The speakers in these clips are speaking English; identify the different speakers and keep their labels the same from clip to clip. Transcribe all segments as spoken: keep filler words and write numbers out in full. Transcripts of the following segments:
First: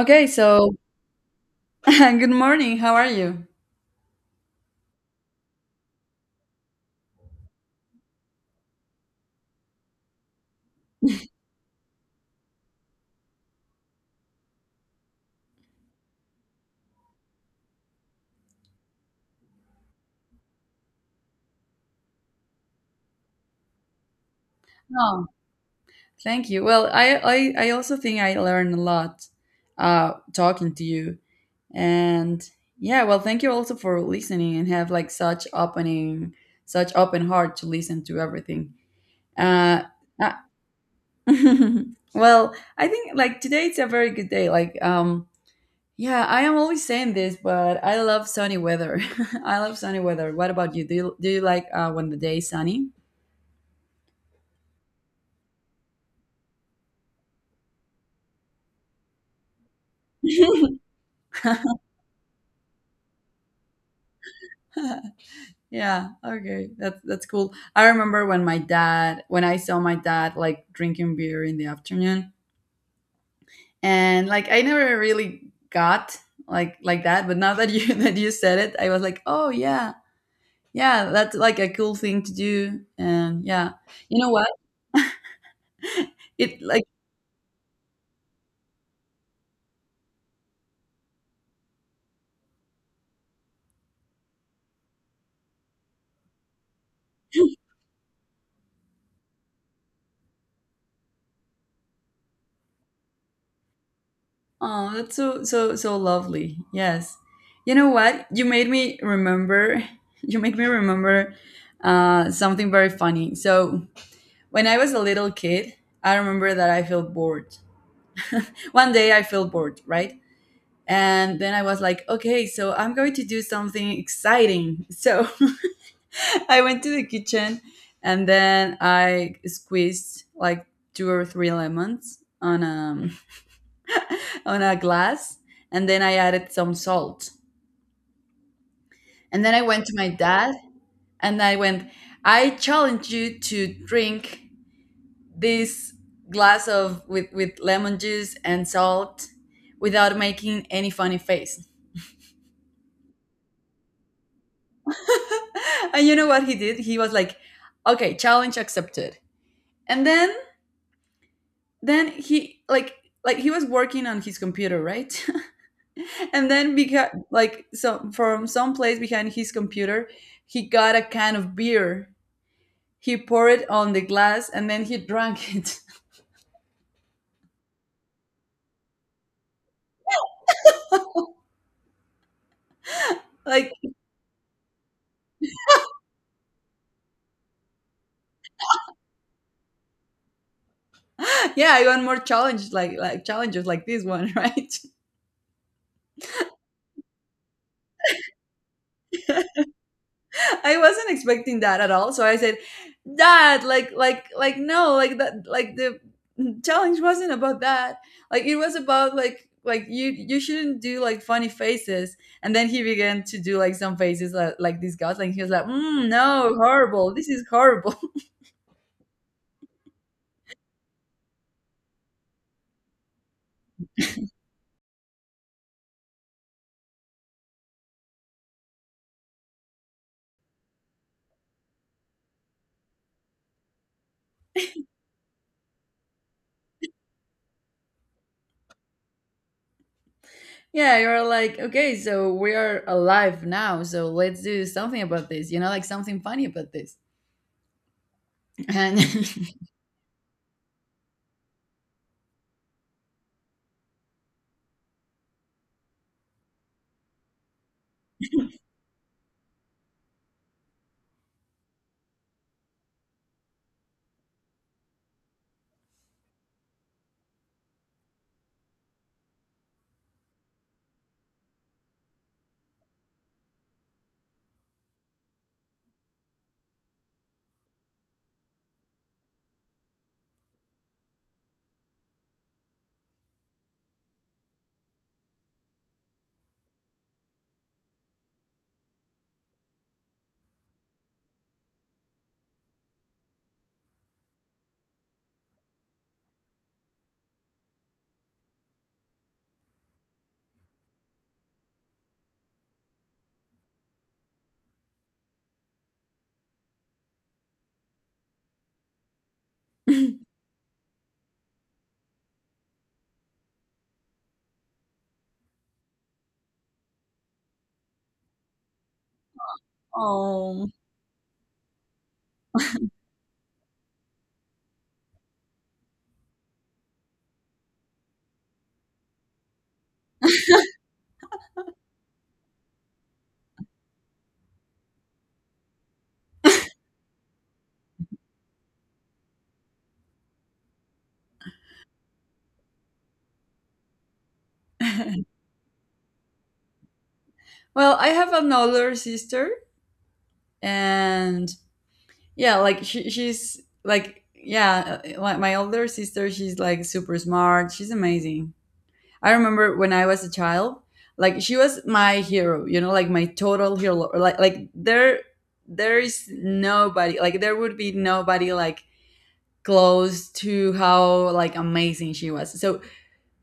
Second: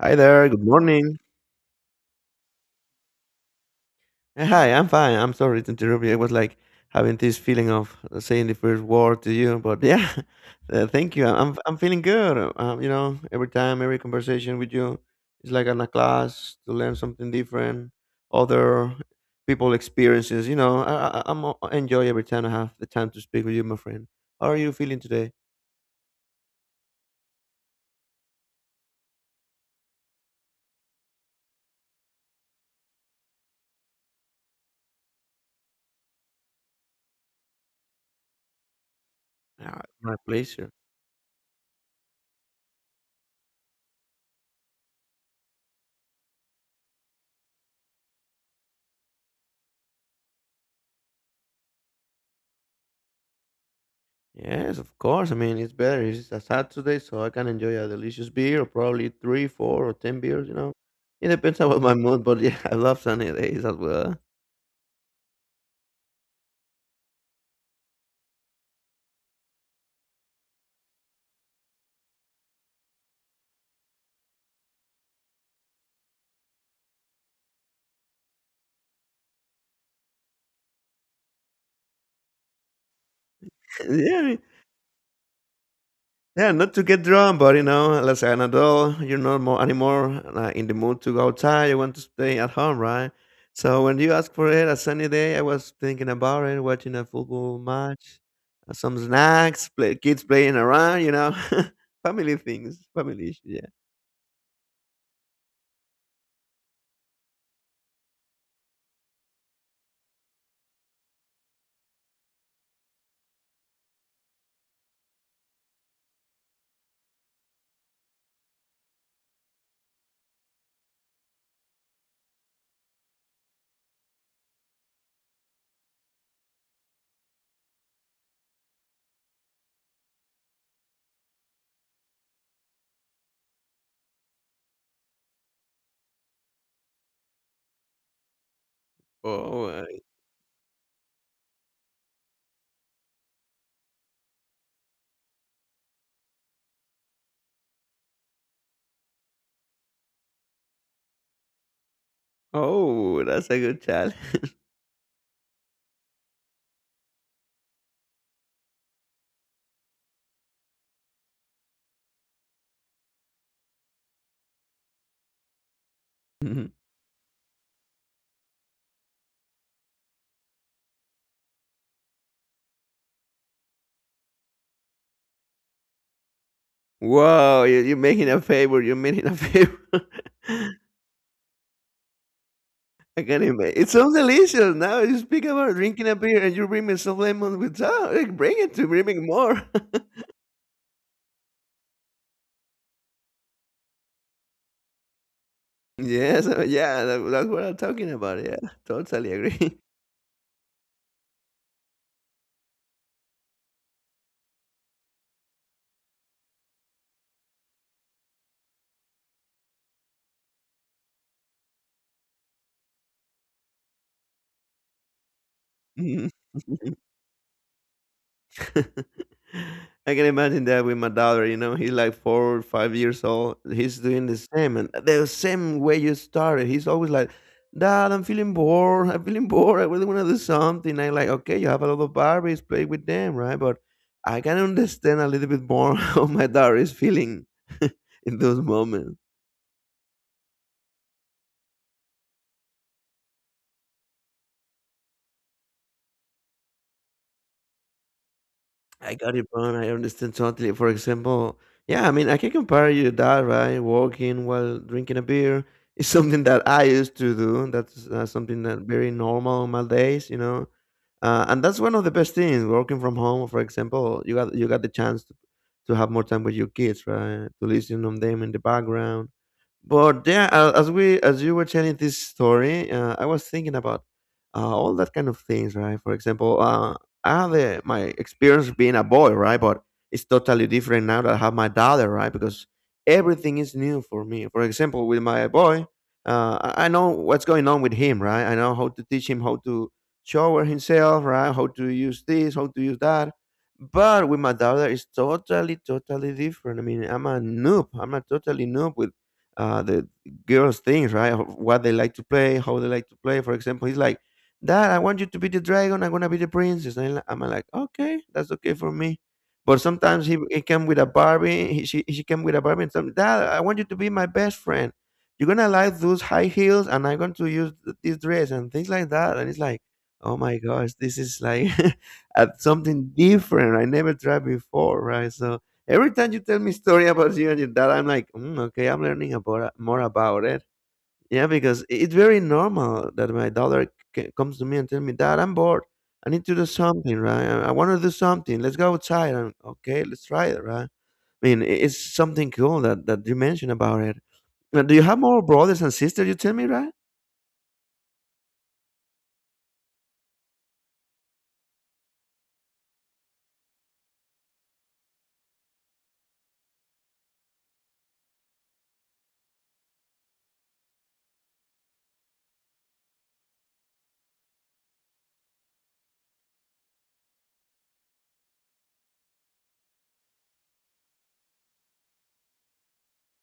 Speaker 1: Hi there. Good
Speaker 2: so
Speaker 1: morning.
Speaker 2: good morning. How are you?
Speaker 1: Uh, Hi, I'm fine. I'm sorry to interrupt you. I was like having this feeling of saying the first word to you, but yeah, uh, thank you. I'm I'm feeling good. Uh, Um, you know, every time, every conversation with you is like in a class to learn something different, other people experiences. You know, I, I I'm I enjoy every time I have the time to speak with you, my friend. How are you feeling
Speaker 2: Oh,
Speaker 1: today?
Speaker 2: thank you. Well, I, I, I also think I learned a lot uh, talking to you. And yeah, well, thank you also for listening and have like such opening, such open heart to listen to everything.
Speaker 1: Uh,
Speaker 2: Uh,
Speaker 1: my
Speaker 2: uh,
Speaker 1: pleasure.
Speaker 2: well, I think like today it's a very good day. Like, um, yeah, I am always saying this, but I love sunny weather. I love sunny weather. What about you? Do you, do you like uh, when the day is sunny?
Speaker 1: Yes, of course. I mean, it's better. It's a Saturday, so I can enjoy a delicious beer, or probably three, four, or ten beers. You know, it depends about my mood. But yeah, I love sunny days as well.
Speaker 2: Yeah, okay. That's that's cool. I remember when my dad when I saw my dad like drinking beer in the afternoon, and like I never really got like like that, but now that you that you said it, I was like, "Oh yeah. Yeah, that's like a cool thing to do." And yeah.
Speaker 1: Yeah,
Speaker 2: You
Speaker 1: I
Speaker 2: know
Speaker 1: mean,
Speaker 2: what?
Speaker 1: yeah,
Speaker 2: It
Speaker 1: not to
Speaker 2: like
Speaker 1: get drunk, but you know, as an adult, you're not more anymore uh, in the mood to go outside. You want to stay at home, right? So when you ask for it, a sunny day, I was thinking about it, watching a football match, uh, some snacks, play, kids playing around. You know, family things, family issues. Yeah.
Speaker 2: oh, that's so, so, so lovely. Yes. You know what? You made me remember you make me remember uh something very funny. So when I was a little kid, I remember that I felt bored. One day I felt bored, right? And then I was like, okay, so I'm going to do something exciting. So I went to the kitchen and then I squeezed like two or three lemons on a, on a glass, and then I added some salt. And then I
Speaker 1: Oh,
Speaker 2: went to my dad and I went, "I challenge you to drink this glass of, with, with lemon juice and salt, without making any funny face."
Speaker 1: oh, that's a good challenge.
Speaker 2: And you know what he did? He was like, "Okay, challenge accepted." And then then he like like he was working on his computer, right? And then, because like so from some place behind his computer, he got a can of beer. He poured it on the glass and then he drank it.
Speaker 1: Wow, you, you're making a favor. You're making a favor. I can
Speaker 2: Like,
Speaker 1: imagine. It sounds delicious. Now you speak about drinking a beer and you bring me some lemon with that. Like, bring it to bring me more.
Speaker 2: yeah, I want more challenge, like like challenges like this one, right?
Speaker 1: Yes, uh, yeah, that, that's what I'm talking about. Yeah, totally agree.
Speaker 2: I wasn't expecting that at all. So I said, "Dad, like, like, like, no, like that, like the challenge wasn't about that. Like, it was about like, like you, you shouldn't do like funny faces." And then he began to do like some faces like, like disgust. Like he was like, mm,
Speaker 1: Mhm.
Speaker 2: "No, horrible. This is horrible."
Speaker 1: I can imagine that with my daughter, you know, he's like four or five years old. He's doing the same and the same way you started. He's always like, Dad, I'm feeling bored. I'm feeling bored. I really want to do something. I'm like, okay, you have a lot of Barbies, play with them, right? But I can understand a little bit more how my daughter is feeling in those moments.
Speaker 2: Yeah, you're like, okay, so we are alive now. So let's do something about this. You know, like something funny about this. And
Speaker 1: I got it, man. I understand totally. For example, yeah, I mean, I can compare you to that, right? Walking while drinking a beer is something that I used to do. That's uh, something that very normal on my days, you know. Uh, and that's one of the best things. Working from home, for example, you got you got the chance to, to have more time with your kids, right? To listen on them in the background, but yeah, a- as we as you were telling this story, uh, I was thinking about uh, all that kind of things, right? For example, uh, I had the, my experience being a boy, right? But it's totally different now that I have my daughter, right? Because everything is new for me. For example, with my boy, uh, I I know what's going on with him, right? I know how to teach him how to shower himself, right? How to use this, how to use that. But with my daughter, it's totally, totally different. I mean, I'm a noob. I'm a totally noob uh, the girls' things, right? Of what they like to play, how they like to play. For example, he's like, "Dad, I want you to be the dragon. I'm gonna be the princess." And I'm like, "Okay, that's okay for me." But sometimes he, he came with a Barbie. He, she she came with a Barbie and some Dad, I want you to be my best friend. You're gonna like those high heels, and I'm going to use th- this dress and things like that. And it's like, oh my
Speaker 2: oh.
Speaker 1: gosh, this is like uh, something different. I never tried before, right? So every time you tell me story about you and your dad, I'm like, mm, okay, I'm learning about more about it. Yeah, because it's very normal that my daughter c- comes to me and tell me, Dad, I'm bored. I need to do something, right? I, I want to do something. Let's go outside. And okay, let's try it, right? I mean, i- it's something cool that, that you mentioned about it. Now, do you have more brothers and sisters? You tell me, right?
Speaker 2: Well, I have an older sister. And yeah, like she, she's like, yeah, uh, like my older sister, she's like super smart, she's amazing. I remember when I was a child, like she was my hero, you know, like my total hero. Like like there there is nobody like, there would be nobody like close to how like amazing she was. so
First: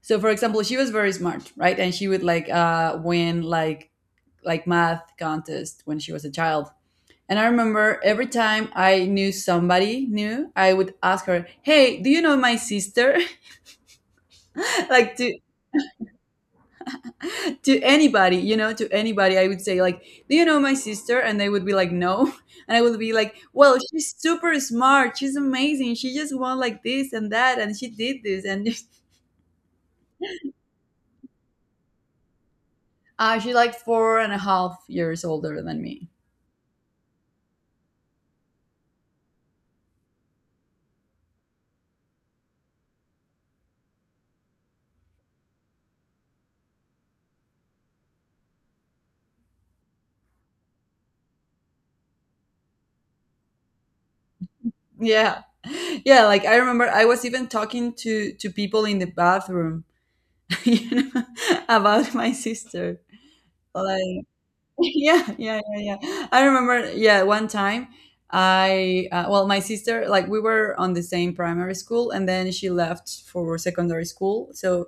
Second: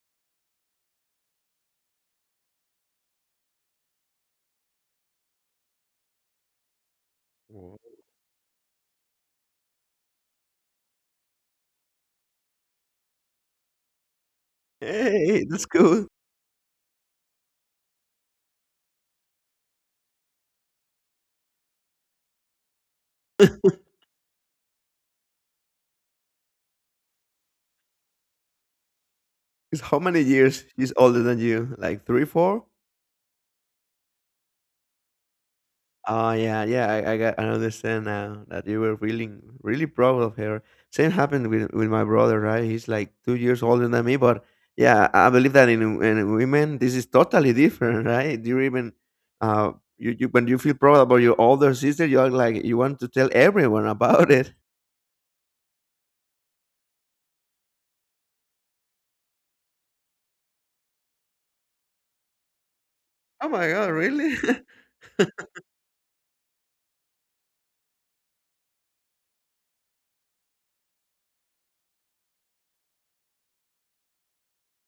Speaker 2: so for example, she was very smart, right? And she would like uh win like like math contest when she was a child. And I
Speaker 1: Wow.
Speaker 2: remember every time I knew somebody new, I would ask her, "Hey, do you know my sister?" Like, to
Speaker 1: Hey, that's cool.
Speaker 2: to anybody, you know, to anybody, I would say like, "Do you know my sister?" And they would be like, "No," and I would be like, "Well, she's super smart. She's amazing. She just won like this and that, and she did this." And
Speaker 1: It's how many years she's older than you? Like three, four?
Speaker 2: Uh, she's like four and a half years older than me.
Speaker 1: Oh yeah, yeah. I, I got I understand now that you were really really proud of her. Same happened with with my brother, right? He's like two years older than me, but yeah, I I believe that in in women this is totally different, right? You even uh you, you when you feel proud about your older sister, you're like you want to tell everyone about it.
Speaker 2: Yeah. Yeah, like I remember I was even talking to to people in the bathroom, you know, about my sister.
Speaker 1: Oh my god,
Speaker 2: Like,
Speaker 1: really?
Speaker 2: yeah, yeah, yeah, yeah, I remember, yeah, one time I uh, well, my sister, like we were on the same primary school, and then she left for secondary school. So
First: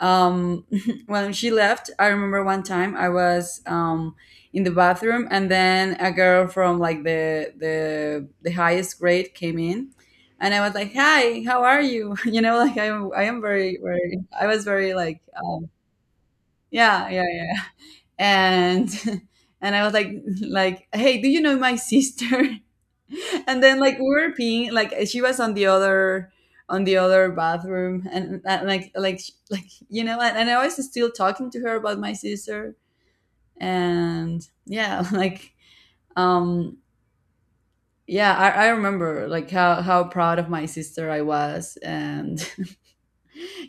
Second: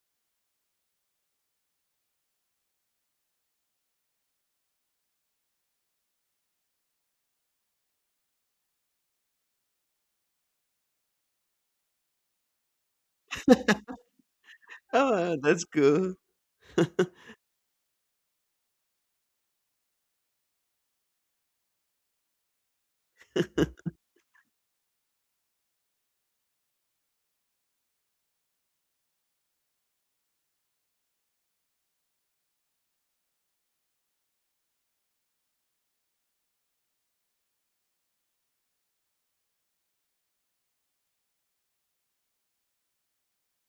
Speaker 2: um when she left, I remember one time I was um in the bathroom, and then a girl from like the the the highest grade came in. And I was like, hi, how are you? You know, like i am i am very, very. I was very like
Speaker 1: Oh,
Speaker 2: uh,
Speaker 1: that's cool.
Speaker 2: yeah, yeah, yeah. And and I was like like hey, do you know my sister? And then like, we were peeing, like she was on the other on the other bathroom. And, and like like like, you know, and, and I was still talking to her about my sister. And yeah, like um yeah, I, I remember like how how proud of my sister I was. And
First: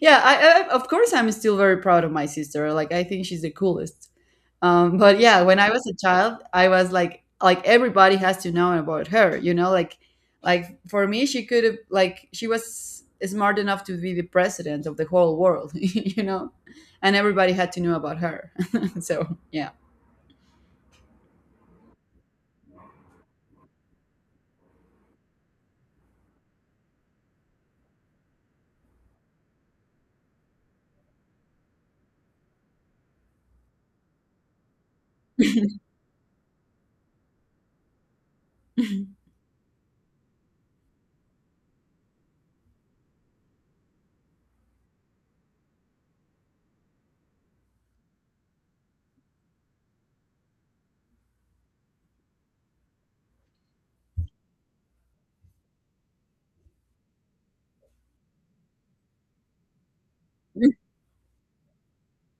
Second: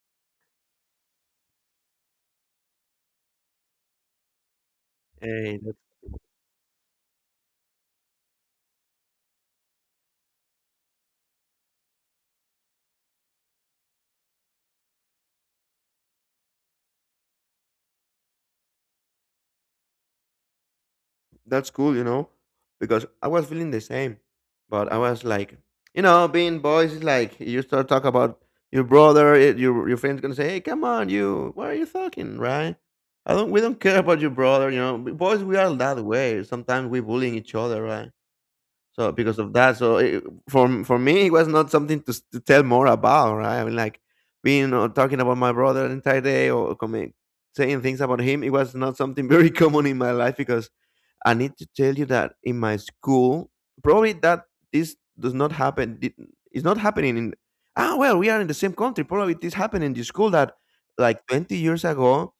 Speaker 2: yeah, I, I of course I'm still very proud of my sister. Like, I think she's the coolest. Um but yeah, when
Speaker 1: Hey,
Speaker 2: I was a child, I was like like everybody has to know about her. You know, like like for me she could have, like she was smart enough to be the president of the whole world. You know, and everybody had to know about her. So yeah.
Speaker 1: that's cool, you know, because I was feeling the same, but I was like, you know, being boys is like you start talk about your brother, eh, your your friends gonna say, hey, come on, you, what are you talking, right? I don't, we don't care about your brother, you know. B- Boys, we are that way. Sometimes we bullying each other, right? So because of that, so it, for for me, it was not something to, s- to tell more about, right? I mean, like being or talking about my brother the entire day or coming saying things about him, it was not something very common in my life because I need to tell you that in my school, probably that this does not happen. did- It's not happening in. Ah, well, we are in the same country. Probably this happened in the school that, like, twenty years ago,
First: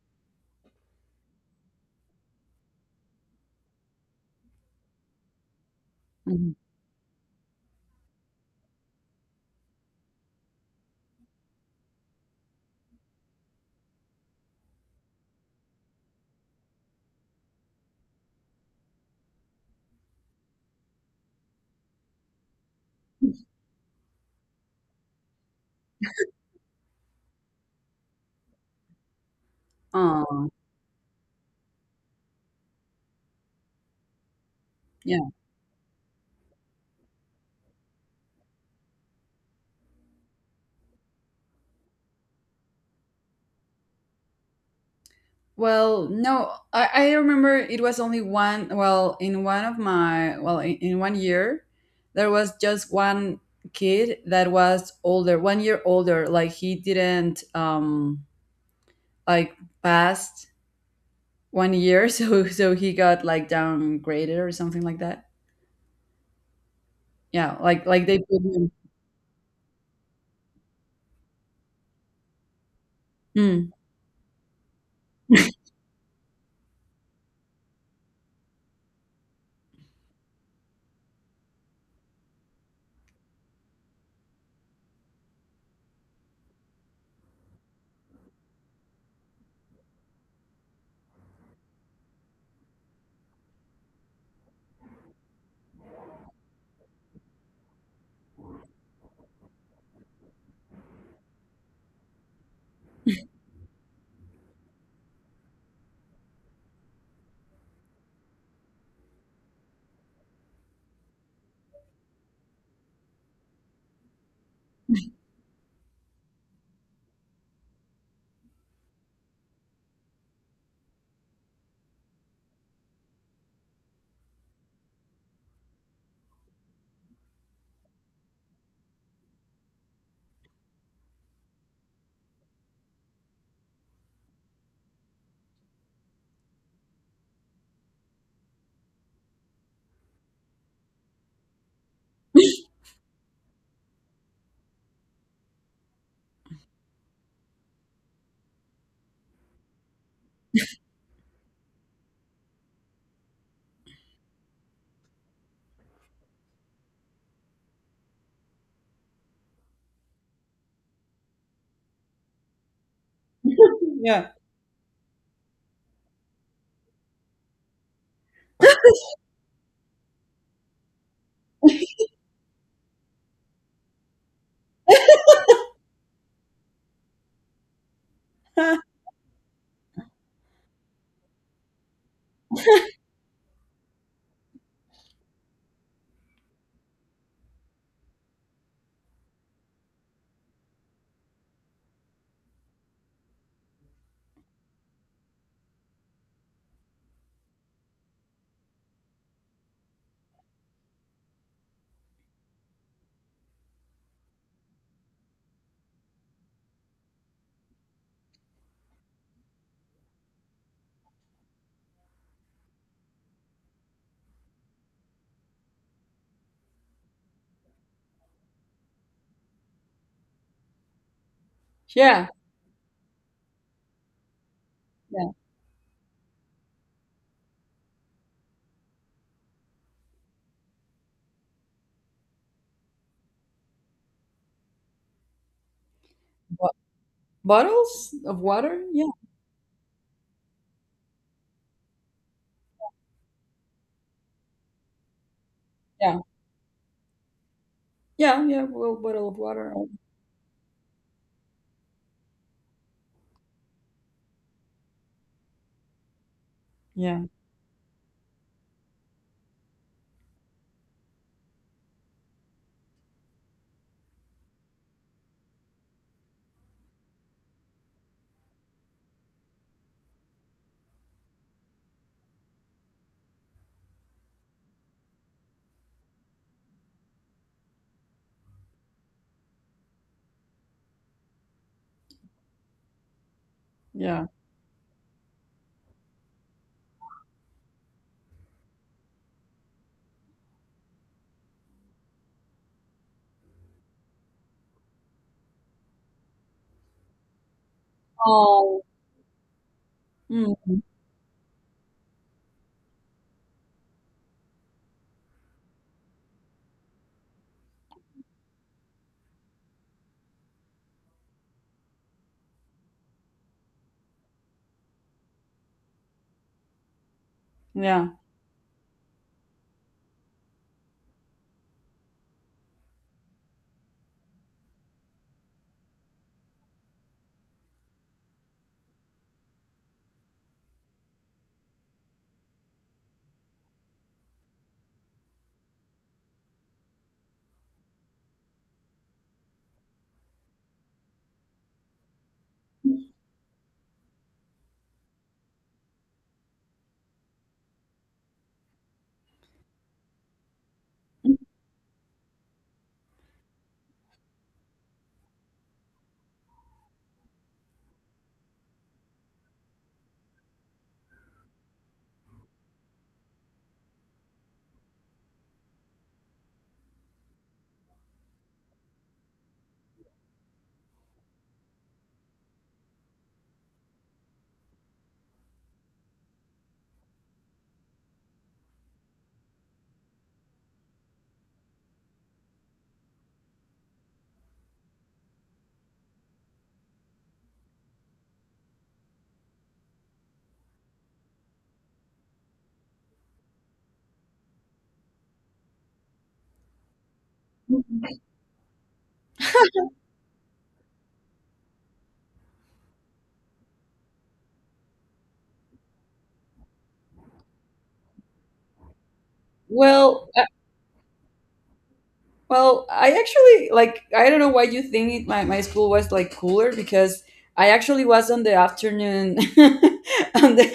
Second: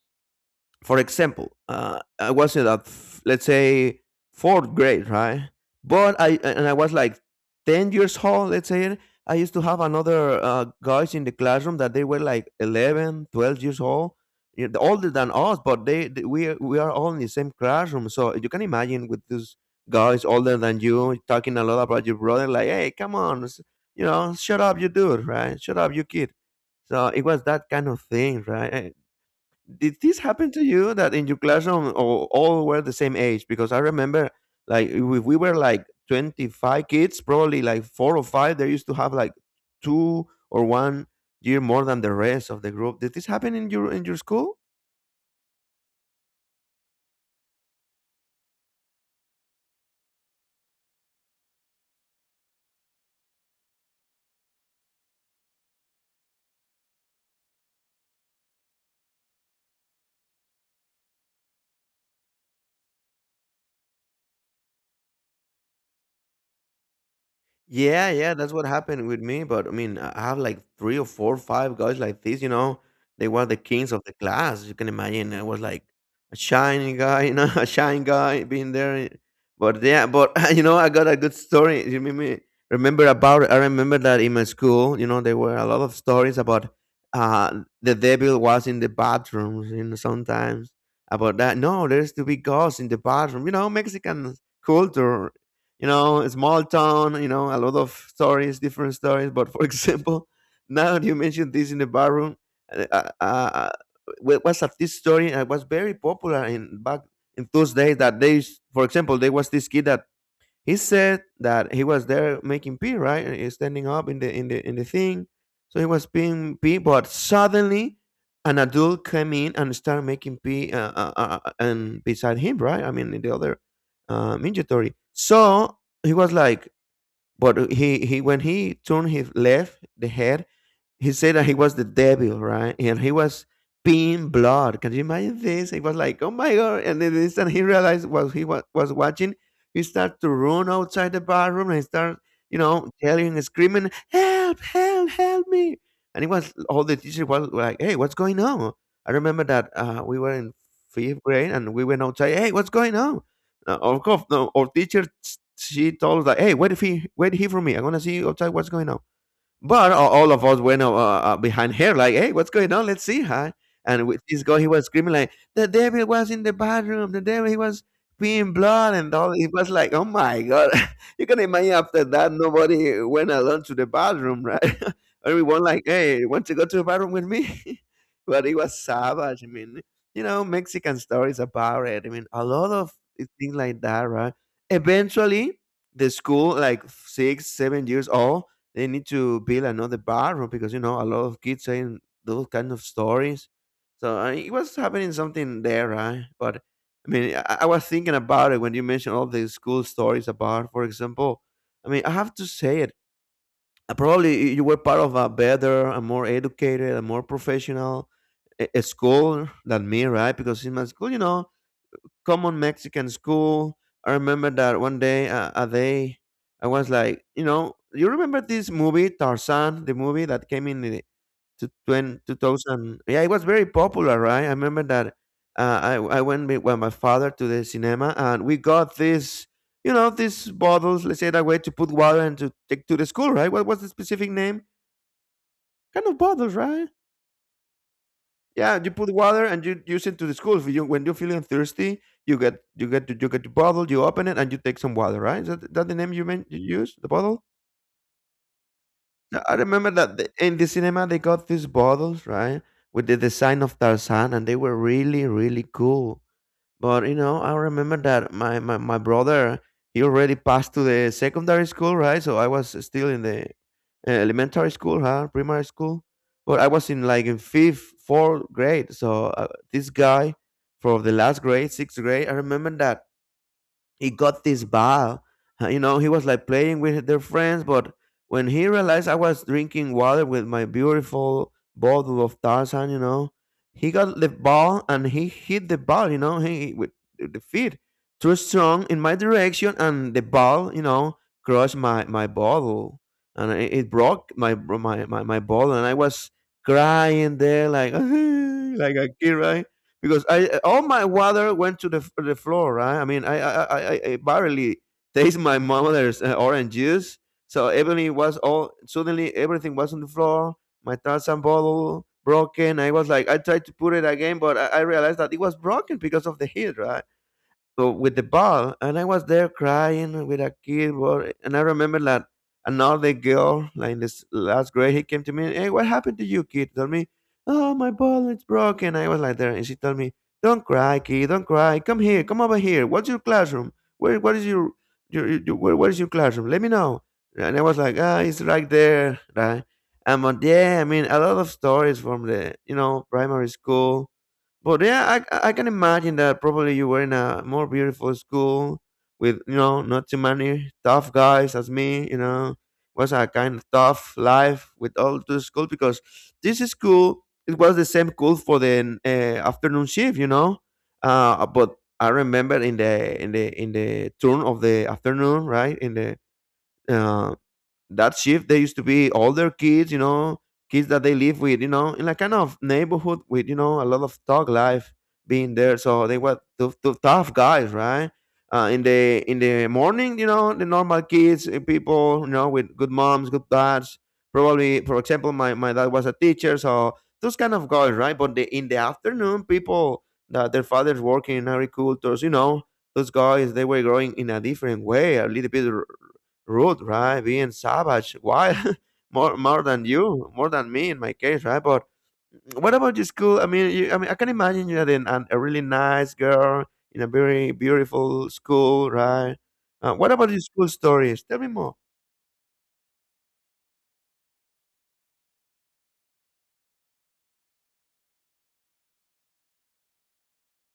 Speaker 1: for example, uh, I was in that, let's say, fourth grade, right? But I
Speaker 2: Mhm.
Speaker 1: and I was like ten years old, let's say. I used to have another uh, guys in the classroom that they were like eleven, twelve years old, yeah, they're older than us, but they, they- we are- we are all in the same classroom. So you can imagine with these guys older than you talking a lot about your brother, like, hey, come on, s- you know, shut up, you dude, right? Shut up, you kid. So it was that kind of thing, right? Did this
Speaker 2: Aw,
Speaker 1: happen to you that in your classroom all, all were the same age? Because I remember, like, if we were like twenty-five kids, probably like four or five, they used to have like two or one year more than the rest of the group. Did this happen in your in your school?
Speaker 2: well, no, I, I remember it was only one. Well, in one of my, well, in, in one year, there was just one kid that was older, one year older. Like he didn't, um, like passed one year, so so he got like downgraded or something like that. Yeah, like like
Speaker 1: Yeah,
Speaker 2: they
Speaker 1: yeah,
Speaker 2: put
Speaker 1: that's what
Speaker 2: him.
Speaker 1: happened with me. But I mean, I I have like three or four, five guys like this. You know, they were the
Speaker 2: Mm.
Speaker 1: kings of the class. You can imagine. I was like a shining guy, you know, a shine guy being there. But yeah, but you know, I got a good story. You made me remember about. It. I remember that in my school, you know, there were a lot of stories about uh the devil was in the bathrooms. You know, sometimes about that. No, there's to be ghosts in the bathroom. You know, Mexican culture, you know, a small town, you know, a lot of stories, different stories. But for example, now that you mentioned this in the barroom, uh, uh, uh, wa- was a this story and it was very popular in back in those days that they, s- for example, there was this kid that he said that he was there making pee, right? And he's standing up in the in the in the thing. So he was peeing pee, but suddenly an adult came in and started making pee uh, uh, uh, uh, and beside him, right? I mean, in the other uh, Ninja. So he was like, but he he when he turned his left, the head, he said that he was the devil, right? And he was peeing blood. Can you imagine this? He was like, oh my God. And then the instant he realized what he wa- was watching, he started to run outside the bathroom and start, you know, yelling and screaming, help, help, help me. And it was all the teachers was like, hey, what's going on? I remember that uh, we were in fifth grade and we went outside, hey, what's going on? Uh, of course, no, our teacher, she told us, like, hey, wait, if he, wait here for me. I'm going to see you outside what's going on, but a- all of us went uh, uh, uh, behind her, like, "Hey, what's going on? Let's see her." And with this guy, he was screaming like, "The devil was in the bathroom. The devil, he was peeing blood and all." It was like, "Oh my god!" You can imagine after that, nobody went alone to the bathroom, right? Everyone like, "Hey, want to go to the bathroom with me?" But it was savage. I mean, you know, Mexican stories about it. I mean, a lot of things like that, right? Eventually, the school, like six, seven years old, they need to build another barroom because you know a lot of kids saying those kind of stories. So I it was happening something there, right? But I mean, I, I was thinking about it when you mentioned all the school stories about, for example. I mean, I have to say it. uh, Probably you were part of a better, a more educated, a more professional a, a school than me, right? Because in my school, you know, common Mexican school. I remember that one day, uh, a day, I was like, you know, you remember this movie Tarzan, the movie that came in the to twenty,
Speaker 2: Yeah,
Speaker 1: two thousand? Yeah, it was very popular, right? I remember that
Speaker 2: yeah.
Speaker 1: uh, I I went with, with my father to the cinema, and we got this, you know, these bottles. Let's say that way to put water and to take to the school, right? What was the specific name? Kind of bottles,
Speaker 2: Bo-
Speaker 1: right?
Speaker 2: Bottles of
Speaker 1: Yeah,
Speaker 2: water.
Speaker 1: you
Speaker 2: Yeah,
Speaker 1: put water and you use it to the school. If you, When you're feeling thirsty, you get you get to, you get the bottle, you open it, and you take some water. Right? Is that, that the name
Speaker 2: yeah,
Speaker 1: you meant you use the bottle?
Speaker 2: yeah, yeah. Well, bottle of
Speaker 1: Yeah, I
Speaker 2: water. uh,
Speaker 1: remember that the- in the cinema they got these bottles, right, with the design of Tarzan, and they were really really cool. But, you
Speaker 2: Yeah,
Speaker 1: know, I remember that my, my, my brother, he already passed to the secondary school, right? So I was still in the uh, elementary school, huh? Primary school. But I was in like in fifth, fourth grade. So uh, this guy from the last grade, sixth grade, I remember that he got this bar. uh, You know, he was like playing with their friends, but when he realized I was drinking water with my beautiful bottle of Tarzan, you know, he got
Speaker 2: yeah.
Speaker 1: the ball and he hit the ball, you know, he with the feet too strong in my direction, and the ball, you know, crushed my my bottle, and it, it broke my my my my bottle, and I was crying there like
Speaker 2: Oh.
Speaker 1: like a kid, right? Because I all my water went to the the floor. Right? I mean, I I I, I barely taste my mother's uh, orange juice. So everything was all suddenly everything was on the floor. My Tarzan bottle broken. I was like, I tried to put it again, but I, I realized that it was broken because of the heat, right? So
Speaker 2: Yeah.
Speaker 1: with the ball, and I was there crying with a kid. Boy, and I remember that another girl, like in this last grade, he came to me. Hey, what happened to you, kid? Tell me. Oh, my ball is broken. I was like there, and she told me, "Don't cry, kid. Don't cry. Come here. Come over here. What's your classroom? Where? What is your your, your where, where is your classroom? Let me know." And I was like, "Ah, it's right there, right?" And but yeah, I mean, a lot of stories from the you know primary school but yeah, I I can imagine that probably you were in a more beautiful school with you know not too many tough guys as me. You know, was a kind of tough life with all through school because this school, it was the same school for the uh, afternoon shift. You know, uh, but I remember in the in the in the turn of the afternoon, right in the uh, that shift there used to be older kids you know kids that they live with you know in a kind of neighborhood with you know a lot of thug life being there so they were tough, tough, tough guys, right. Uh, in the in the morning you know the normal kids uh, people you know with good moms, good dads, probably. For example, my, my dad was a teacher, so those kind of guys, right? But the, in the afternoon, people that their fathers working in agricultures, you know, those guys they were growing in a different way, a little bit rude, right? Being savage, wild, more more than you, more than me in my case, right? But what about your school? I mean, you, I mean, I can imagine you had an, an, a really nice girl in a very beautiful school, right? Uh, what
Speaker 2: Well,
Speaker 1: about your
Speaker 2: uh,
Speaker 1: school stories? Tell me more.
Speaker 2: well, I actually like I don't know why you think my my school was like cooler, because I actually was on the afternoon, on the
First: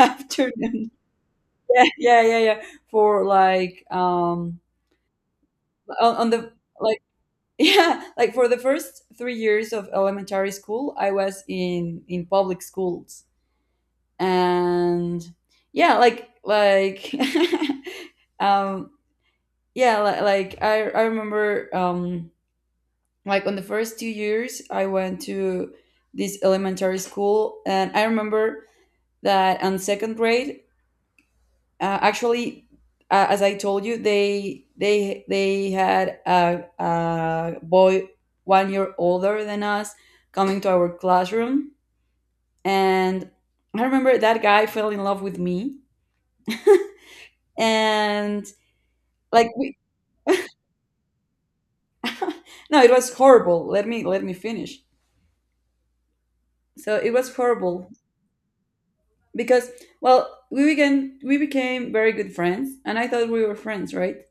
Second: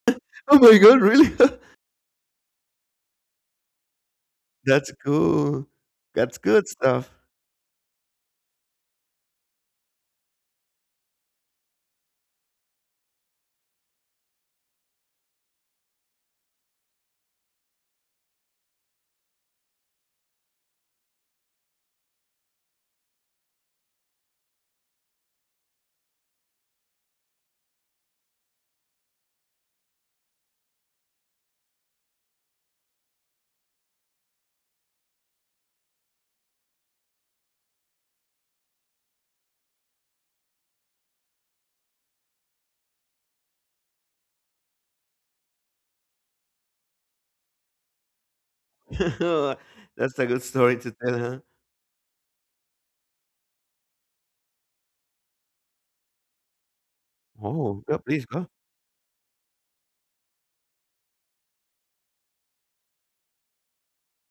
Speaker 1: Oh my
Speaker 2: afternoon.
Speaker 1: god, really?
Speaker 2: Yeah, yeah, yeah, yeah. For like um
Speaker 1: That's cool.
Speaker 2: on, on
Speaker 1: That's
Speaker 2: the,
Speaker 1: good
Speaker 2: like
Speaker 1: stuff.
Speaker 2: yeah, like for the first three years of elementary school, I was in in public schools. And yeah, like like um yeah, like, like I I remember um like on the first two years I went to this elementary school. And I remember that on second grade, uh, actually, uh, as I told you, they they they had a, a boy one year older than us coming to our classroom. And I remember that guy fell in love with me. And like we,
Speaker 1: That's a good story to tell, huh?
Speaker 2: no, it was horrible, let me let me finish. So it was
Speaker 1: Oh,
Speaker 2: horrible
Speaker 1: go, please go.
Speaker 2: because, well, we began we became very good friends, and I thought we were friends, right?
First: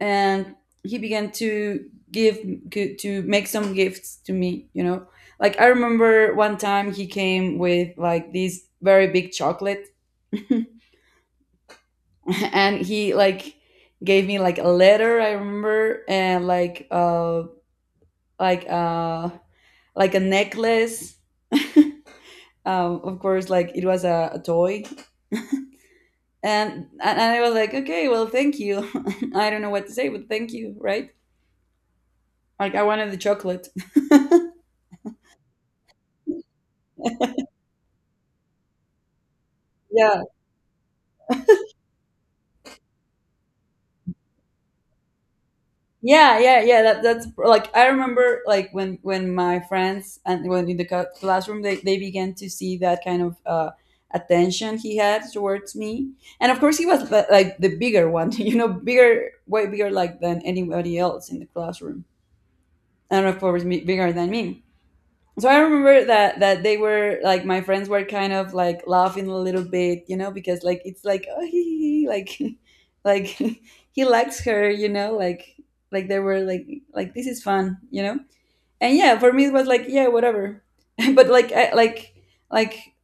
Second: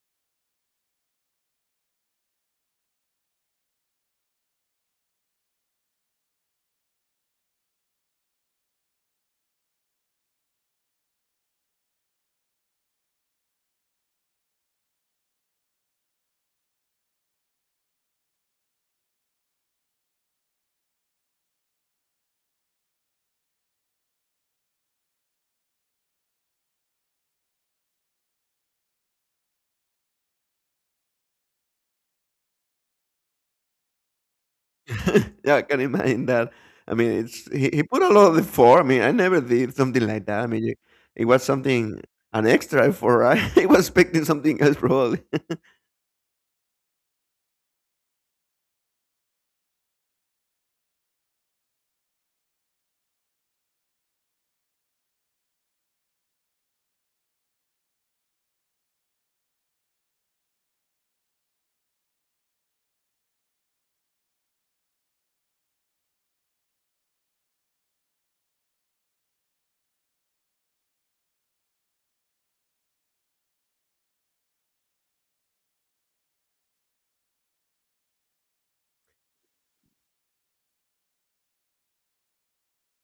Speaker 2: And he began to give to to make some gifts to me, you know. Like, I remember one time he came with like this very big chocolate, and he like gave me like a letter, I remember, and like uh like uh like a necklace. Um of course, like it was a, a toy, and and I was like, "Okay, well, thank you." I don't know what to say, but thank you, right? Like, I wanted the chocolate.
Speaker 1: Yeah, I can imagine that. I mean, it's he, he put a lot of effort. I mean, I never did something
Speaker 2: Yeah,
Speaker 1: like that. I mean, it, it was something an extra effort, right? I was expecting something else, probably.
Speaker 2: yeah, yeah, yeah. That that's like, I remember like when when my friends, and when in the cla- classroom, they they began to see that kind of uh, attention he had towards me, and of course he was the, like the bigger one, you know, bigger, way bigger like than anybody else in the classroom, and of course me, bigger than me. So I remember that that they were like, my friends were kind of like laughing a little bit, you know, because like it's like, oh, he, he, he, like like he likes her, you know, like like they were like like this is fun, you know. And yeah, for me it was like, yeah, whatever. But like I, like like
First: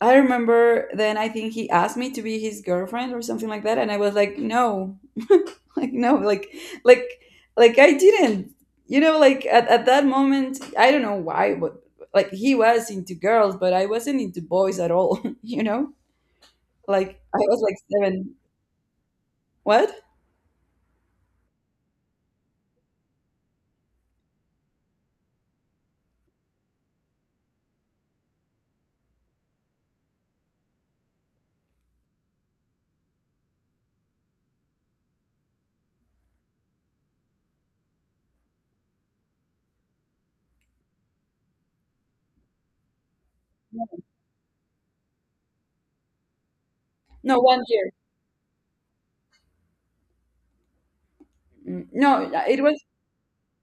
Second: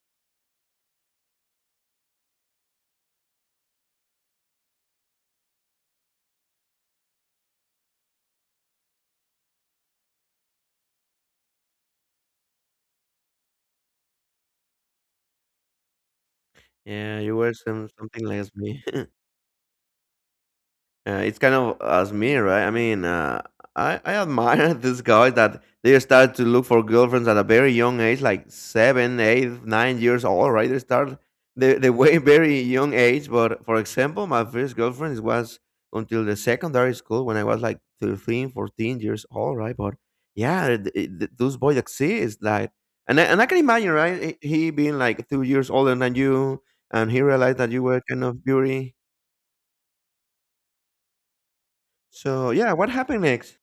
Speaker 2: I remember, then I think he asked me to be his girlfriend or something like that, and I was like, no. Like, no. Like like like I didn't you know like at, at that moment I don't know why, but like he was into girls but I wasn't into boys at all. You know, like
Speaker 1: Yeah, you
Speaker 2: I
Speaker 1: were
Speaker 2: was like
Speaker 1: some, something
Speaker 2: seven.
Speaker 1: like me.
Speaker 2: What?
Speaker 1: Uh, it's kind of as me, right? I mean, uh, I I admire these guys that they start to look for girlfriends at a very young age, like seven, eight, nine years old, right? They start the the way very young age. But for example, my first girlfriend was until the secondary school when I was like thirteen, fourteen years old, right? But yeah, th- th- those boys exist, like, and I, and I can imagine, right? He he being like two years older than you, and he
Speaker 2: No,
Speaker 1: realized
Speaker 2: one
Speaker 1: that you
Speaker 2: year.
Speaker 1: were kind of beauty.
Speaker 2: Mm, no.
Speaker 1: So
Speaker 2: It
Speaker 1: yeah,
Speaker 2: was,
Speaker 1: what happened next?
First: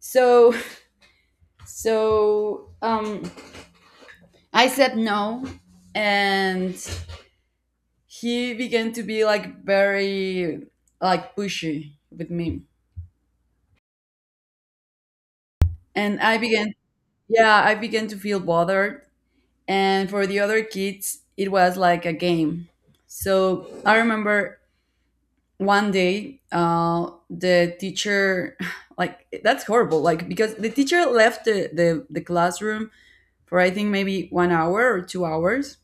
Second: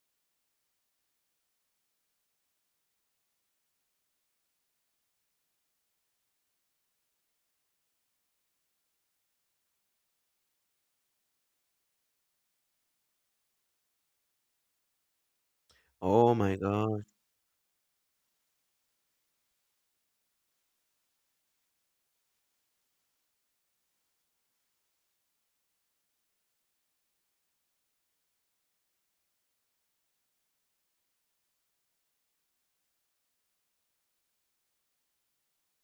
Speaker 2: so so um I said no. And he began to be like very, like pushy with me. And
Speaker 1: Oh
Speaker 2: I
Speaker 1: my
Speaker 2: began
Speaker 1: gosh!
Speaker 2: yeah, I began to feel bothered. And for the other kids it was like a game. So I remember, one day, uh, the teacher like that's horrible, like because the teacher left the, the, the classroom for I think maybe one hour or two hours.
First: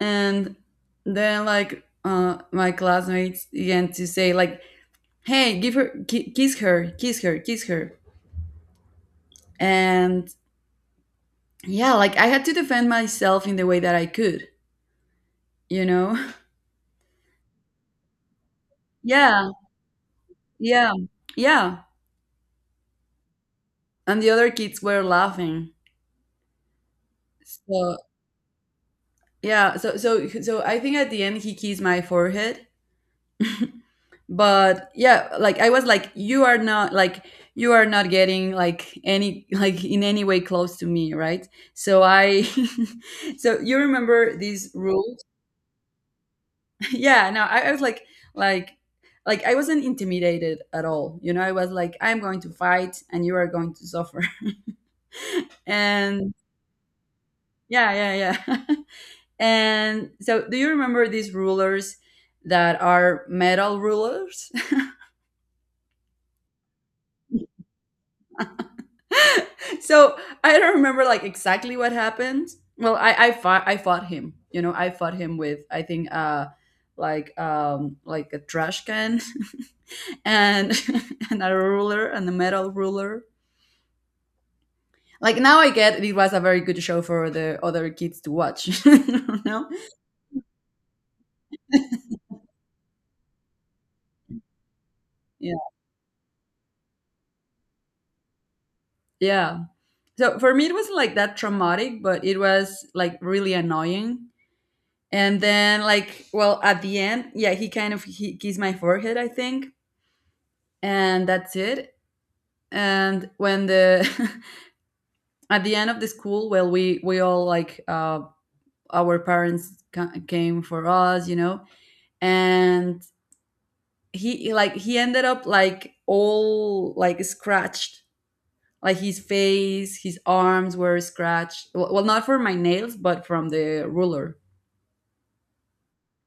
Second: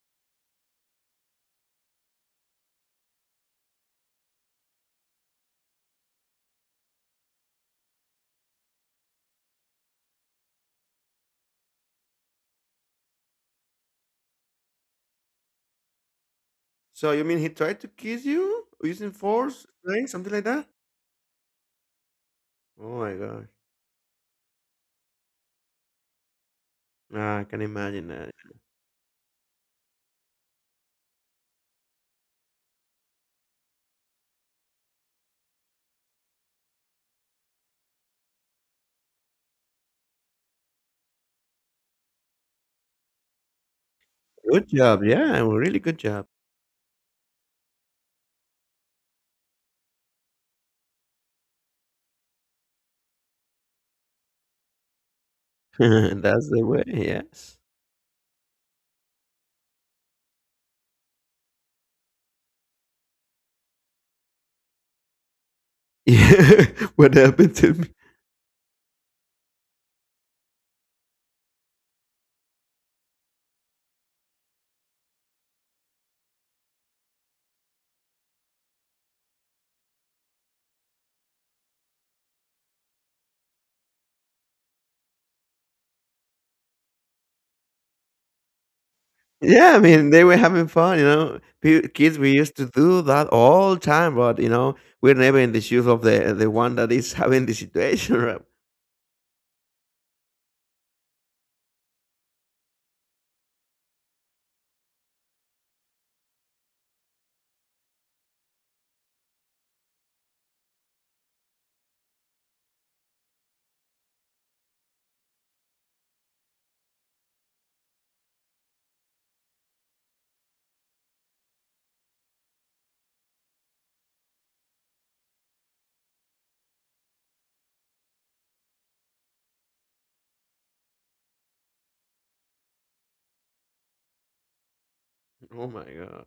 Speaker 2: And then like, uh, my classmates began to say like, hey, give her, ki- kiss her, kiss her, kiss her. And yeah, like I had to defend myself in the way that I could, you know.
Speaker 1: So you mean he tried to kiss you using
Speaker 2: Yeah.
Speaker 1: force, right? Something like that?
Speaker 2: Yeah. Yeah.
Speaker 1: Oh my gosh.
Speaker 2: And the other kids were laughing.
Speaker 1: Ah, I can
Speaker 2: So
Speaker 1: imagine that.
Speaker 2: yeah, so so so I think at the end he kissed my forehead. But yeah, like I was like, you are not like, you are not getting like any like in any way close to me, right? So I, so you remember
Speaker 1: Good
Speaker 2: these
Speaker 1: job.
Speaker 2: rules.
Speaker 1: Yeah, well, really good job.
Speaker 2: Yeah, no, I, I was like like like I wasn't intimidated at all, you know. I was like, I'm going to fight and you are going to suffer. And
Speaker 1: That's the way. Yes.
Speaker 2: yeah, yeah, yeah. And so, do you remember these rulers that are metal rulers?
Speaker 1: Yeah. What happened to me?
Speaker 2: So I don't remember like exactly what happened. Well, i i fought, I fought him, you know. I fought him with, I think, uh like, um like a trash can. And and a ruler, and a metal ruler. Like now I get it was a very good show for the other kids to watch. No?
Speaker 1: Yeah, I mean they were having fun, you know. Pe- Kids, we used to do that all the time, but you know we're never in
Speaker 2: Yeah.
Speaker 1: the shoes of the the one that is having the situation. Right?
Speaker 2: Yeah. So for me it wasn't like that traumatic, but it was like really annoying. And then like, well at the end, yeah, he kind of, he kissed my forehead, I think. And that's it. And when the at the end of the school, well, we we all like, uh our parents ca- came for us, you know. And he like, he ended up like all like scratched, like his face, his arms were scratched, well, well not for my nails but from the ruler.
Speaker 1: Oh my god.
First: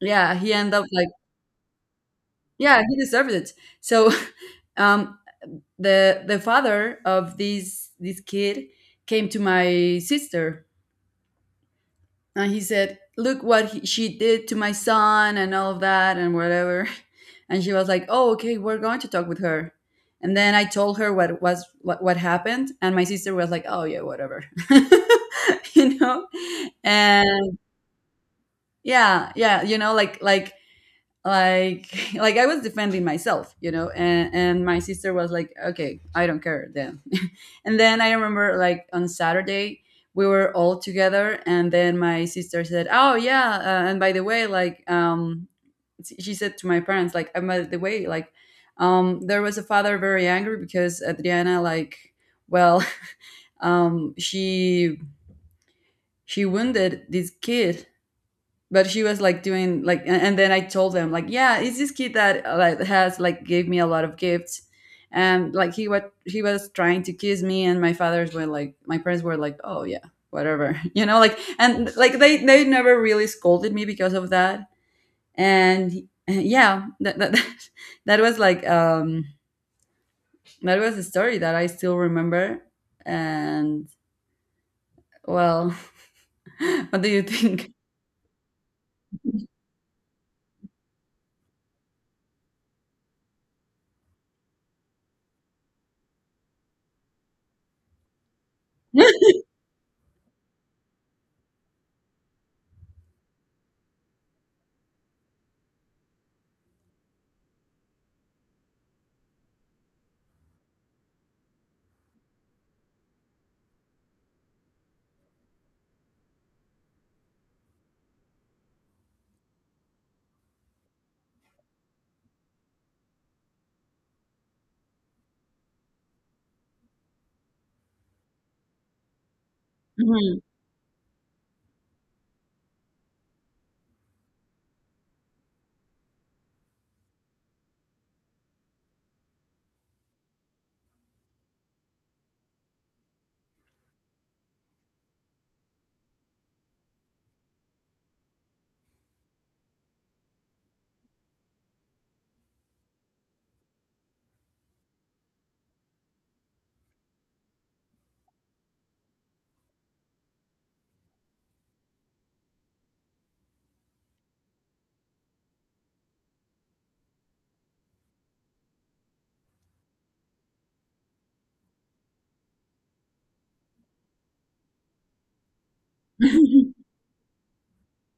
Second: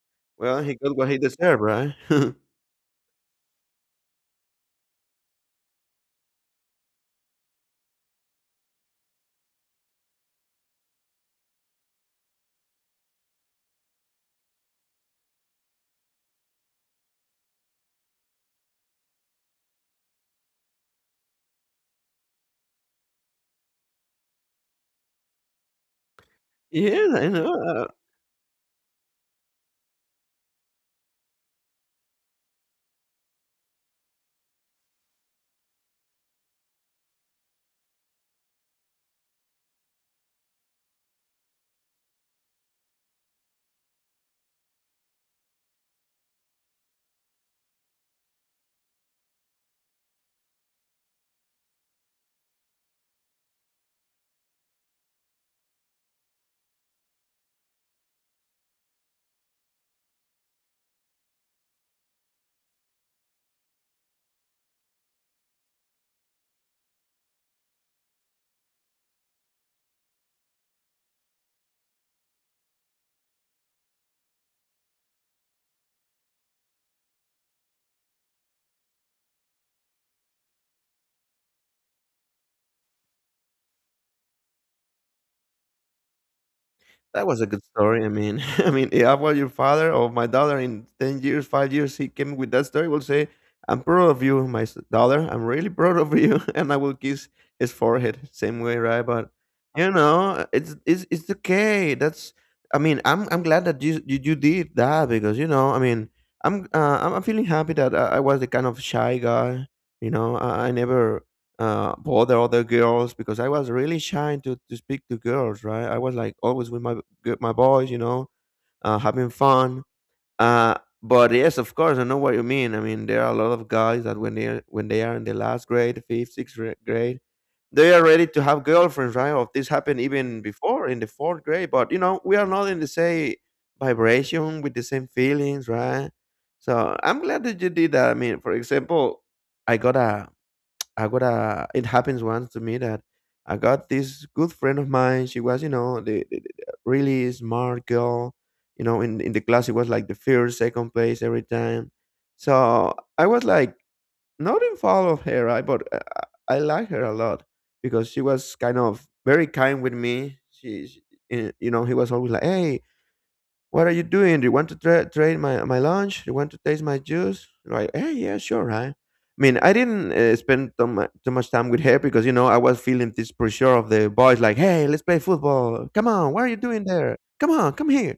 Speaker 2: Yeah, he
Speaker 1: Well,
Speaker 2: ended
Speaker 1: he
Speaker 2: up
Speaker 1: got
Speaker 2: like,
Speaker 1: what he deserved, right?
Speaker 2: yeah, he deserved it. So, um the the father of this this kid came to my sister and he said, "Look what he, she did to my son and all of that and whatever." And she was like, "Oh, okay, we're going to talk with her." And then I told her what was what, what happened, and my sister was like, "Oh yeah, whatever," you know.
Speaker 1: Yeah, I
Speaker 2: And
Speaker 1: know.
Speaker 2: yeah, yeah, you know, like like like like I was defending myself, you know. And and my sister was like, okay, I don't care then. And then I remember like, on Saturday, we were all together and then my sister said, oh yeah, uh, and by the way like, um she said to my parents like, and by the way like, um there was a father very angry because Adriana, like, well, um she she wounded this kid. But she was like doing like, and, and then I told them like, yeah, it's this kid that, uh, like has like gave me a lot of gifts, and like he was, he was trying to kiss me. And my fathers were like, my parents were like, oh yeah, whatever. You know, like, and like they they never really scolded me because of that. And yeah, that that, that was like, um that was a story that I still remember. And well, what do you
Speaker 1: That was a good
Speaker 2: think?
Speaker 1: story. I mean, I mean, if I was your father or my daughter in ten years, five years, he came with that story, will say, "I'm proud of you, my s- daughter. I'm really proud of you," and I will kiss his forehead same way, right? But you know, it's it's it's okay. That's I mean, I'm I'm glad that you you, you did that because you know, I mean, I'm uh, I'm I'm feeling happy that I, I was the kind of shy guy. You know, I, I never uh, for other other girls because I was really shy to, to speak to girls, right? I was like always with my g- my boys, you know, uh, having fun. Uh, but yes, of course, I know what you mean. I mean, there are a lot of guys that when they are, when they are in the last grade, fifth, sixth ra- grade, they are ready to have girlfriends, right? Or this happened
Speaker 2: Mhm.
Speaker 1: even before in the fourth grade, but you know, we are not in the same vibration with the same feelings, right? So I'm glad that you did that. I mean, for example, I got a I got a. It happens once to me that I got this good friend of mine. She was, you know, the, the, the really smart girl. You know, in in the class, it was like the first, second place every time. So I was like not in fall of her, right? But I, I I like her a lot because she was kind of very kind with me. She, she eh, you know, he was always like, "Hey, what are you doing? Do you want to try trade my, my lunch? Do you want to taste my juice? Like, hey, yeah, sure. I, I mean, I didn't uh, spend too, mu- too much time with her because, you know, I was feeling this pressure of the boys like, hey, let's play football. Come on, what are you doing there? Come on, come here.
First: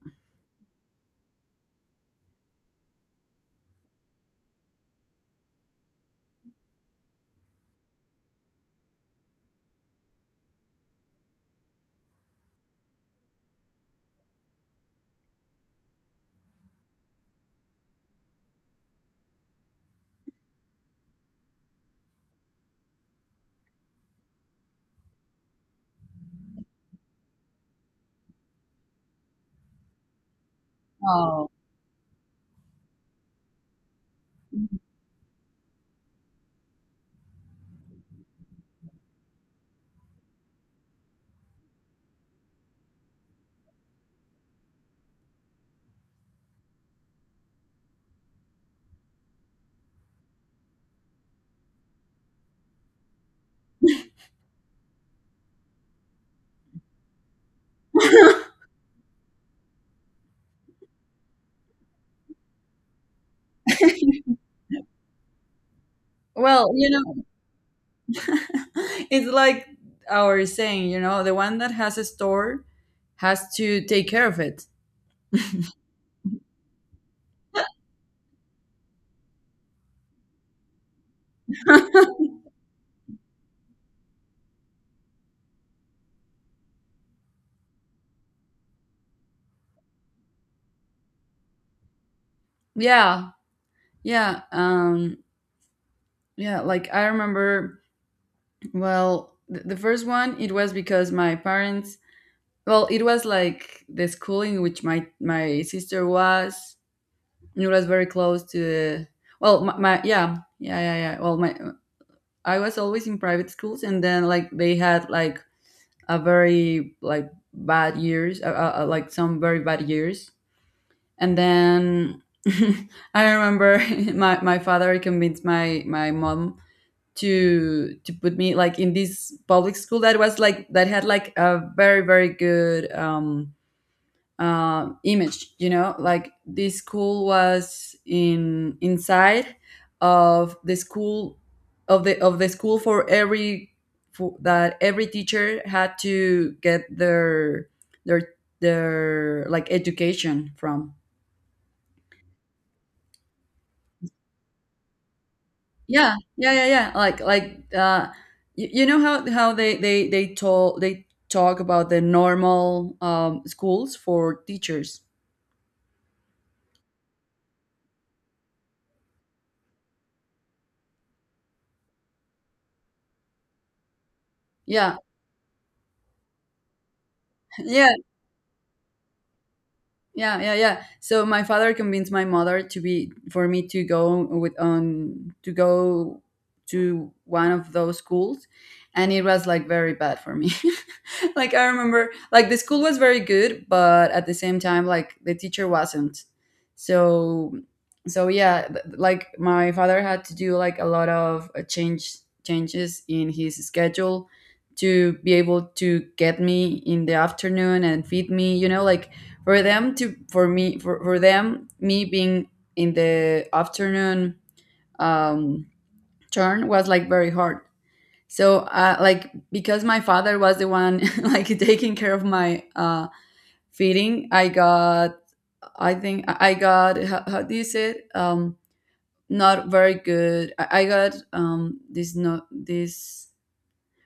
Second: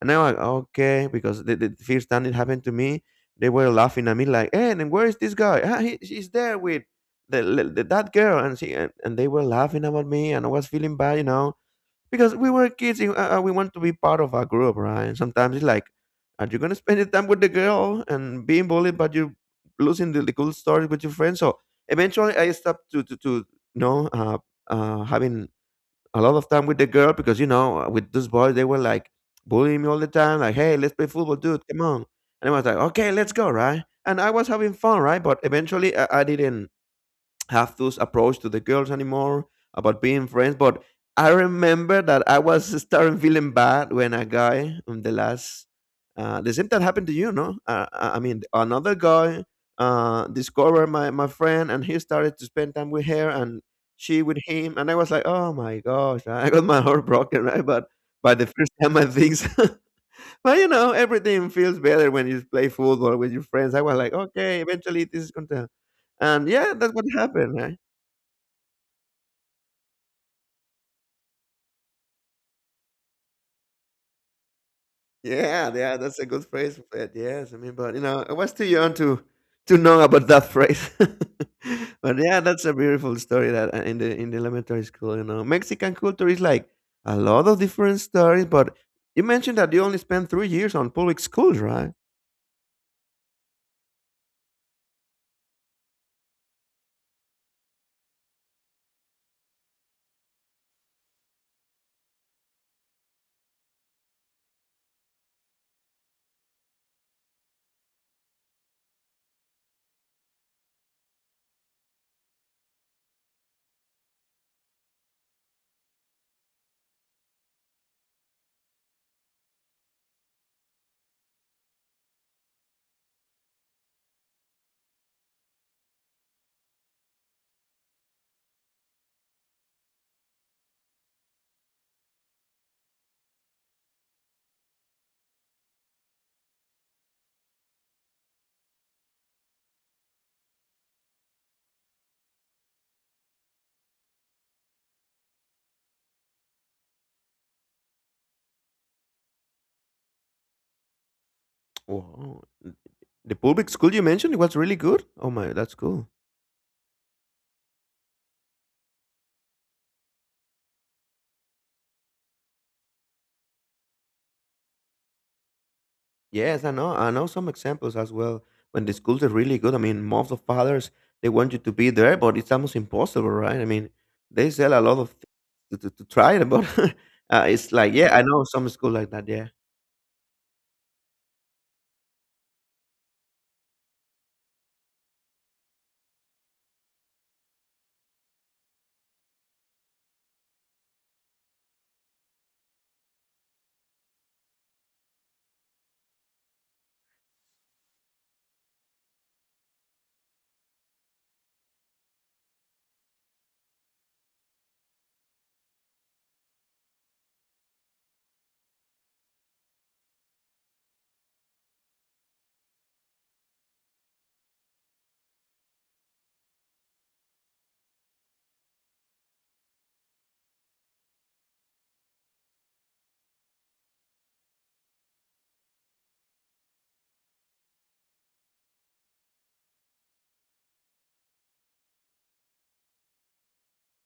Speaker 1: And I was like, okay, because the, the first time it happened to me, they were laughing at me like, hey, and where is this guy? Ah, he, she's there with the, the, that girl. And, she, and, and they were laughing about me and I was feeling bad, you know because we were kids and, uh, uh, we want to be part of a group right sometimes it's like are you going to spend your time with the girl and being bullied but you're losing the, the cool stories with your friends so eventually I stopped to to, to you know uh, uh, having a lot of time with the girl because you know uh, with those boys they were like bullying me all the time like hey let's play football
Speaker 2: Oh.
Speaker 1: dude come on and I was like okay let's go right and I was having fun right but eventually i, I didn't have those approach to the girls anymore about being friends. But I remember that I was starting feeling bad when a guy on the last uh, the same that happened to you, no? Uh, I I mean, another guy uh, discovered my my friend, and he started to spend time with her, and she with him, and I was like, oh my gosh, I got my heart broken, right? But by the first time I think, so. But you know, everything feels better when you play football with your friends. I was like, okay, eventually this is going to, and
Speaker 2: Well,
Speaker 1: yeah,
Speaker 2: you
Speaker 1: that's what
Speaker 2: know,
Speaker 1: happened, right?
Speaker 2: it's like our saying, you know, the one that has a store has to take care of it.
Speaker 1: Yeah, yeah, that's a good phrase for it. Yes, I mean, but you know, I was too young to to know about that phrase. But yeah, that's a beautiful story that uh, in the in the elementary school, you know, Mexican culture is like a lot of different stories. But you mentioned that you only spent three years on public schools, right?
Speaker 2: Yeah, yeah, um, yeah. Like I remember, well, th- the first one, it was because my parents. Well, it was like the school in which my my sister was. It was very close to the. Well, my, my, yeah, yeah, yeah, yeah. Well, my, I was always in private schools, and then like they had like a very like bad years, uh, uh, uh, like some very bad years. And then I remember my, my father convinced my my mom to to put me like in this public school that was like, that had like a very, very good, um um, image, you know. Like this school was in, inside of the school, of the, of the school for every, for, that every teacher had to get their their their like education from.
Speaker 1: Wow, the public school you mentioned was really good. Oh my, that's cool.
Speaker 2: Yeah, yeah, yeah, yeah, like like uh you, you know how how they they they told, they talk about the normal, um schools for teachers.
Speaker 1: Yes, I know. I know some examples as well when the schools are really good. I mean, moms of fathers they want you to be there, but it's almost impossible, right? I mean, they sell a
Speaker 2: Yeah,
Speaker 1: lot of things to, to, to try it, but uh, it's
Speaker 2: yeah.
Speaker 1: like, yeah, I know some school like that. Yeah,
Speaker 2: Yeah, yeah, yeah. So my father convinced my mother to be for me to go with, on to go to one of those schools, and it was like very bad for me. Like I remember, like the school was very good, but at the same time, like the teacher wasn't. So, so yeah, th- like my father had to do like a lot of, uh, change, changes in his schedule to be able to get me in the afternoon and feed me. You know, like for them to, for me, for, for them, me being in the afternoon, um turn was like very hard. So, uh, like because my father was the one like taking care of my, uh feeding, I got, I think I got how, how do you say it, um not very good. i, I got, um this, not this,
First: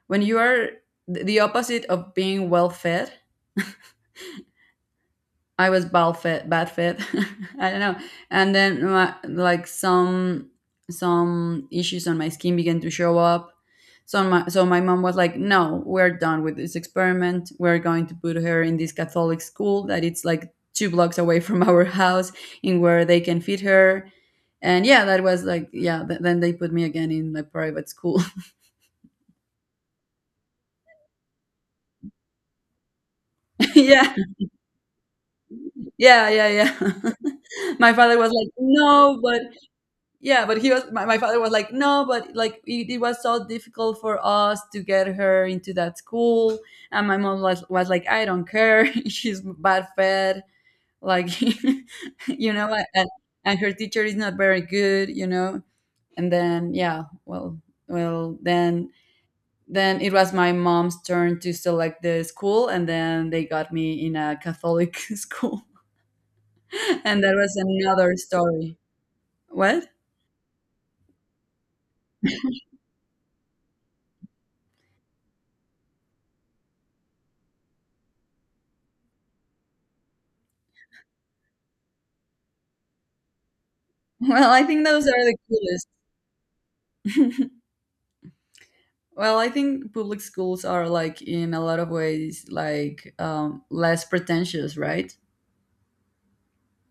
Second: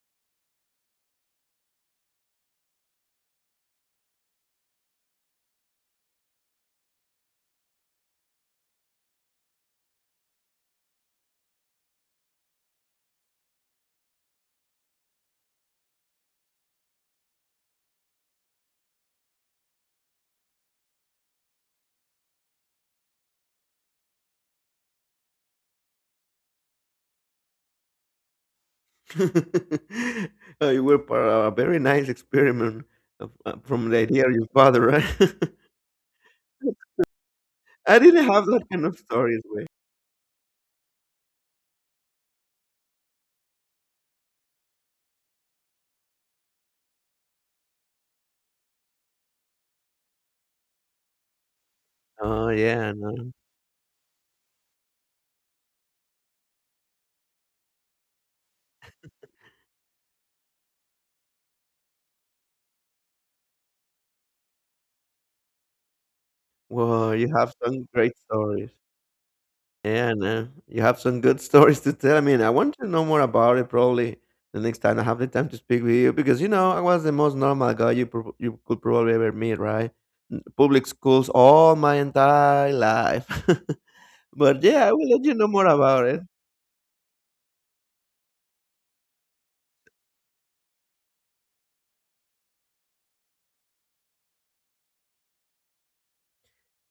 Speaker 2: when you are, the the opposite of being well fed. I was bad fit, bad fit. I don't know. And then my, like some some issues on my skin began to show up. So my, so my mom was like, "No, we're done with this experiment. We're going to put her in this Catholic school that it's like two blocks away from our house, in where they can feed her." And yeah, that was like, yeah. Th- then they put me again in a private school.
Speaker 1: uh, you were part of a very nice experiment of, uh, from the
Speaker 2: Yeah,
Speaker 1: idea of your father, right?
Speaker 2: yeah, yeah, yeah. My
Speaker 1: I
Speaker 2: father
Speaker 1: didn't
Speaker 2: was
Speaker 1: have
Speaker 2: like,
Speaker 1: that kind of
Speaker 2: "No, but,
Speaker 1: stories, way.
Speaker 2: yeah, but he was," my, my father was like, "No, but like, it, it was so difficult for us to get her into that school." And my mom was, was like, "I don't care." She's bad fed, like,
Speaker 1: Oh
Speaker 2: you know,
Speaker 1: yeah,
Speaker 2: and,
Speaker 1: no. Know.
Speaker 2: and her teacher is not very good, you know. And then, yeah, well, well then then it was my mom's turn to select the school, and then they got me in a Catholic school.
Speaker 1: Well,
Speaker 2: And
Speaker 1: you
Speaker 2: that
Speaker 1: have
Speaker 2: was
Speaker 1: some
Speaker 2: another
Speaker 1: great stories.
Speaker 2: story. What?
Speaker 1: Yeah, no. You have some good stories to tell. I mean, I want to know more about it probably the next time I have the time to speak with you because, you know, I was the most normal guy you prob you could probably ever meet, right? Public schools all my entire life.
Speaker 2: Well,
Speaker 1: But
Speaker 2: I think
Speaker 1: yeah, I
Speaker 2: those
Speaker 1: will let
Speaker 2: are
Speaker 1: you
Speaker 2: the
Speaker 1: know more
Speaker 2: coolest.
Speaker 1: about it.
Speaker 2: Well, I think public schools are like, in a lot of ways, like, um, less pretentious, right?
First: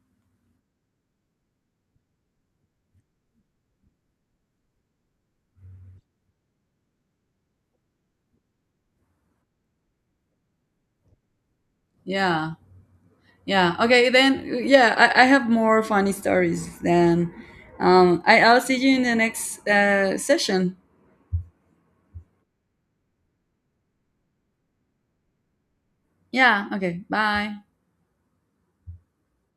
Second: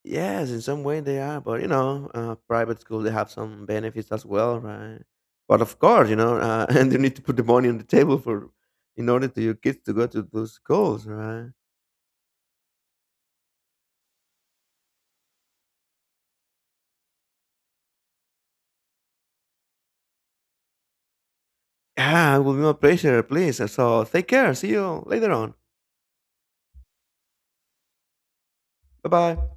Speaker 1: Yes, in some way they are, but you know, uh, private school they have some benefits as well, right? But of course, you know, uh, and you need to put the money on the table for in order to your kids to go to those schools, right?
Speaker 2: Yeah, yeah. Okay, then yeah, I, I have more funny stories then. Um, I, I'll see you in the next, uh, session.
Speaker 1: Yeah, it will be my pleasure, please. So take care. See you later on.
Speaker 2: Yeah. Okay. Bye.
Speaker 1: Bye bye.